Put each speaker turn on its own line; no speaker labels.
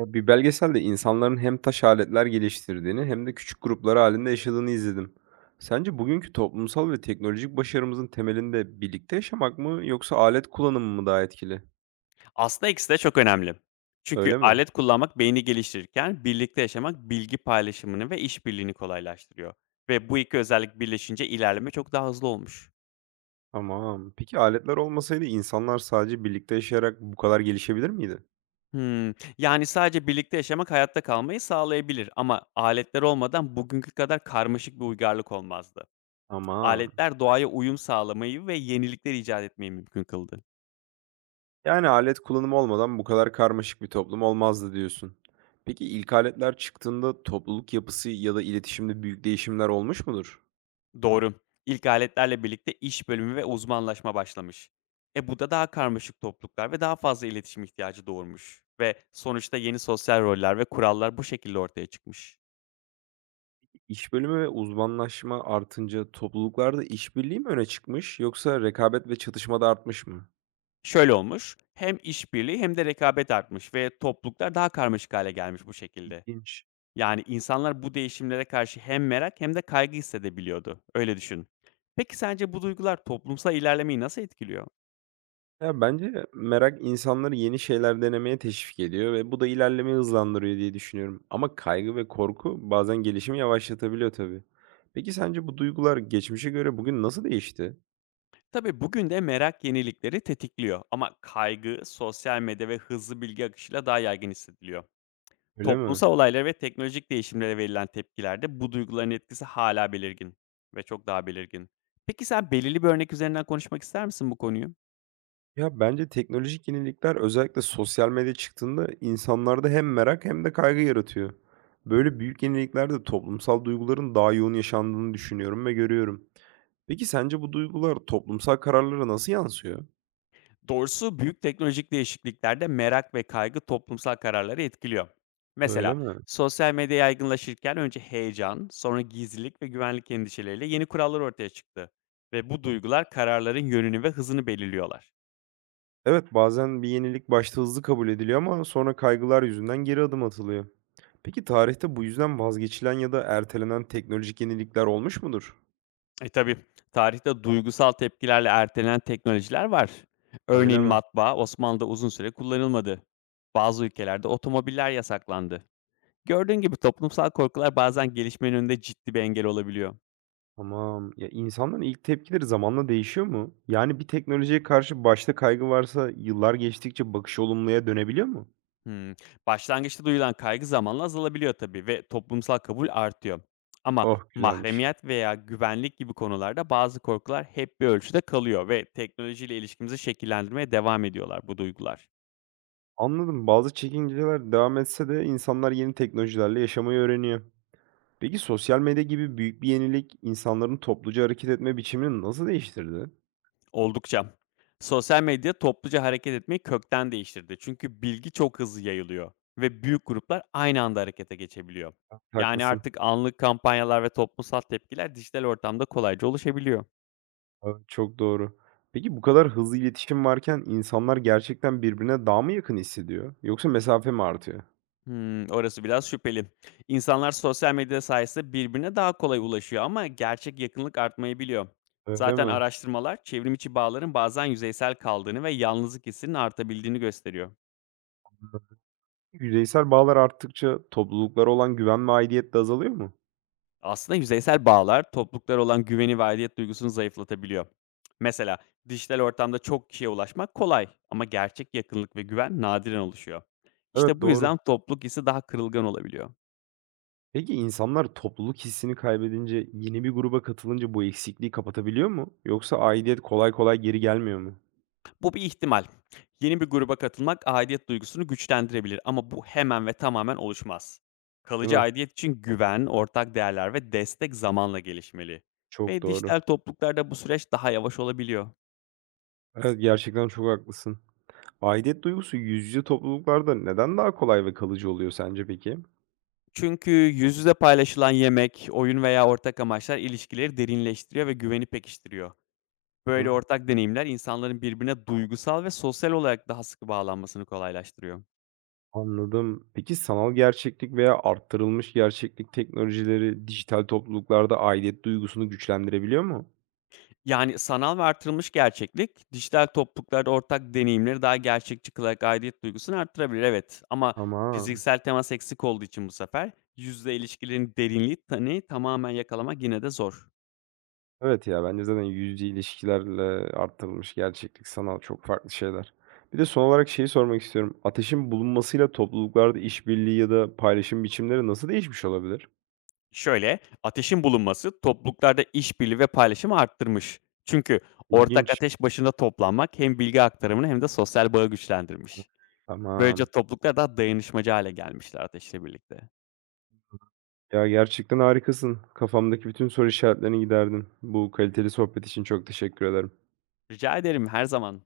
Ya, bir belgeselde insanların hem taş aletler geliştirdiğini hem de küçük gruplar halinde yaşadığını izledim. Sence bugünkü toplumsal ve teknolojik başarımızın temelinde birlikte yaşamak mı yoksa alet kullanımı mı daha etkili?
Aslında ikisi de çok önemli. Çünkü
Öyle mi?
alet kullanmak beyni geliştirirken birlikte yaşamak bilgi paylaşımını ve işbirliğini kolaylaştırıyor. Ve bu iki özellik birleşince ilerleme çok daha hızlı olmuş.
Tamam. Peki aletler olmasaydı insanlar sadece birlikte yaşayarak bu kadar gelişebilir miydi?
Hmm, yani sadece birlikte yaşamak hayatta kalmayı sağlayabilir ama aletler olmadan bugünkü kadar karmaşık bir uygarlık olmazdı.
Tamam.
Aletler doğaya uyum sağlamayı ve yenilikler icat etmeyi mümkün kıldı.
Yani alet kullanımı olmadan bu kadar karmaşık bir toplum olmazdı diyorsun. Peki ilk aletler çıktığında topluluk yapısı ya da iletişimde büyük değişimler olmuş mudur?
Doğru. İlk aletlerle birlikte iş bölümü ve uzmanlaşma başlamış. E bu da daha karmaşık topluluklar ve daha fazla iletişim ihtiyacı doğurmuş. Ve sonuçta yeni sosyal roller ve kurallar bu şekilde ortaya çıkmış.
İş bölümü ve uzmanlaşma artınca topluluklarda işbirliği mi öne çıkmış yoksa rekabet ve çatışma da artmış mı?
Şöyle olmuş, hem işbirliği hem de rekabet artmış ve topluluklar daha karmaşık hale gelmiş bu şekilde.
İlginç.
Yani insanlar bu değişimlere karşı hem merak hem de kaygı hissedebiliyordu. Öyle düşün. Peki sence bu duygular toplumsal ilerlemeyi nasıl etkiliyor?
Ya bence merak insanları yeni şeyler denemeye teşvik ediyor ve bu da ilerlemeyi hızlandırıyor diye düşünüyorum. Ama kaygı ve korku bazen gelişimi yavaşlatabiliyor tabii. Peki sence bu duygular geçmişe göre bugün nasıl değişti?
Tabii bugün de merak yenilikleri tetikliyor ama kaygı sosyal medya ve hızlı bilgi akışıyla daha yaygın hissediliyor.
Öyle mi?
Toplumsal olaylara ve teknolojik değişimlere verilen tepkilerde bu duyguların etkisi hala belirgin ve çok daha belirgin. Peki sen belirli bir örnek üzerinden konuşmak ister misin bu konuyu?
Ya, bence teknolojik yenilikler özellikle sosyal medya çıktığında insanlarda hem merak hem de kaygı yaratıyor. Böyle büyük yeniliklerde toplumsal duyguların daha yoğun yaşandığını düşünüyorum ve görüyorum. Peki sence bu duygular toplumsal kararlara nasıl yansıyor?
Doğrusu büyük teknolojik değişikliklerde merak ve kaygı toplumsal kararları etkiliyor.
Öyle
Mesela
mi?
sosyal medya yaygınlaşırken önce heyecan, sonra gizlilik ve güvenlik endişeleriyle yeni kurallar ortaya çıktı. Ve bu duygular kararların yönünü ve hızını belirliyorlar.
Evet, bazen bir yenilik başta hızlı kabul ediliyor ama sonra kaygılar yüzünden geri adım atılıyor. Peki tarihte bu yüzden vazgeçilen ya da ertelenen teknolojik yenilikler olmuş mudur?
E tabi tarihte duygusal tepkilerle ertelenen teknolojiler var.
Öyle
Örneğin
mi?
matbaa Osmanlı'da uzun süre kullanılmadı. Bazı ülkelerde otomobiller yasaklandı. Gördüğün gibi toplumsal korkular bazen gelişmenin önünde ciddi bir engel olabiliyor.
Tamam. Ya, insanların ilk tepkileri zamanla değişiyor mu? Yani bir teknolojiye karşı başta kaygı varsa yıllar geçtikçe bakış olumluya dönebiliyor mu?
Hımm. Başlangıçta duyulan kaygı zamanla azalabiliyor tabii ve toplumsal kabul artıyor. Ama
Oh, güzelmiş.
mahremiyet veya güvenlik gibi konularda bazı korkular hep bir ölçüde kalıyor ve teknolojiyle ilişkimizi şekillendirmeye devam ediyorlar bu duygular.
Anladım. Bazı çekinceler devam etse de insanlar yeni teknolojilerle yaşamayı öğreniyor. Peki sosyal medya gibi büyük bir yenilik insanların topluca hareket etme biçimini nasıl değiştirdi?
Oldukça. Sosyal medya topluca hareket etmeyi kökten değiştirdi. Çünkü bilgi çok hızlı yayılıyor ve büyük gruplar aynı anda harekete geçebiliyor.
Ha,
Yani
haklısın.
artık anlık kampanyalar ve toplumsal tepkiler dijital ortamda kolayca oluşabiliyor.
Evet, çok doğru. Peki bu kadar hızlı iletişim varken insanlar gerçekten birbirine daha mı yakın hissediyor? Yoksa mesafe mi artıyor?
Orası biraz şüpheli. İnsanlar sosyal medya sayesinde birbirine daha kolay ulaşıyor ama gerçek yakınlık artmayı biliyor.
Öyle
Zaten
mi?
araştırmalar çevrim içi bağların bazen yüzeysel kaldığını ve yalnızlık hissinin artabildiğini gösteriyor.
Yüzeysel bağlar arttıkça topluluklara olan güven ve aidiyet de azalıyor mu?
Aslında yüzeysel bağlar topluluklara olan güveni ve aidiyet duygusunu zayıflatabiliyor. Mesela dijital ortamda çok kişiye ulaşmak kolay ama gerçek yakınlık ve güven nadiren oluşuyor. İşte
Evet,
bu yüzden
doğru.
topluluk hissi daha kırılgan olabiliyor.
Peki insanlar topluluk hissini kaybedince yeni bir gruba katılınca bu eksikliği kapatabiliyor mu? Yoksa aidiyet kolay kolay geri gelmiyor mu?
Bu bir ihtimal. Yeni bir gruba katılmak aidiyet duygusunu güçlendirebilir ama bu hemen ve tamamen oluşmaz.
Değil
Kalıcı
mi?
aidiyet için güven, ortak değerler ve destek zamanla gelişmeli.
Çok
Ve
doğru.
dijital topluluklarda bu süreç daha yavaş olabiliyor.
Evet, gerçekten çok haklısın. Aidiyet duygusu yüz yüze topluluklarda neden daha kolay ve kalıcı oluyor sence peki?
Çünkü yüz yüze paylaşılan yemek, oyun veya ortak amaçlar ilişkileri derinleştiriyor ve güveni pekiştiriyor.
Değil
Böyle
mi?
ortak deneyimler insanların birbirine duygusal ve sosyal olarak daha sıkı bağlanmasını kolaylaştırıyor.
Anladım. Peki sanal gerçeklik veya arttırılmış gerçeklik teknolojileri dijital topluluklarda aidiyet duygusunu güçlendirebiliyor mu?
Yani, sanal ve artırılmış gerçeklik, dijital topluluklarda ortak deneyimleri daha gerçekçi kılarak aidiyet duygusunu arttırabilir, evet. Ama
Tamam.
fiziksel temas eksik olduğu için bu sefer yüzde ilişkilerin derinliği hani, tamamen yakalamak yine de zor.
Evet ya, bence zaten yüzde ilişkilerle artırılmış gerçeklik, sanal çok farklı şeyler. Bir de son olarak şeyi sormak istiyorum. Ateşin bulunmasıyla topluluklarda işbirliği ya da paylaşım biçimleri nasıl değişmiş olabilir?
Şöyle, ateşin bulunması topluluklarda işbirliği ve paylaşımı arttırmış. Çünkü ortak
İlginç.
ateş başında toplanmak hem bilgi aktarımını hem de sosyal bağı güçlendirmiş. Böylece
Tamam.
topluluklar daha dayanışmacı hale gelmişler ateşle birlikte.
Ya gerçekten harikasın. Kafamdaki bütün soru işaretlerini giderdin. Bu kaliteli sohbet için çok teşekkür ederim.
Rica ederim, her zaman.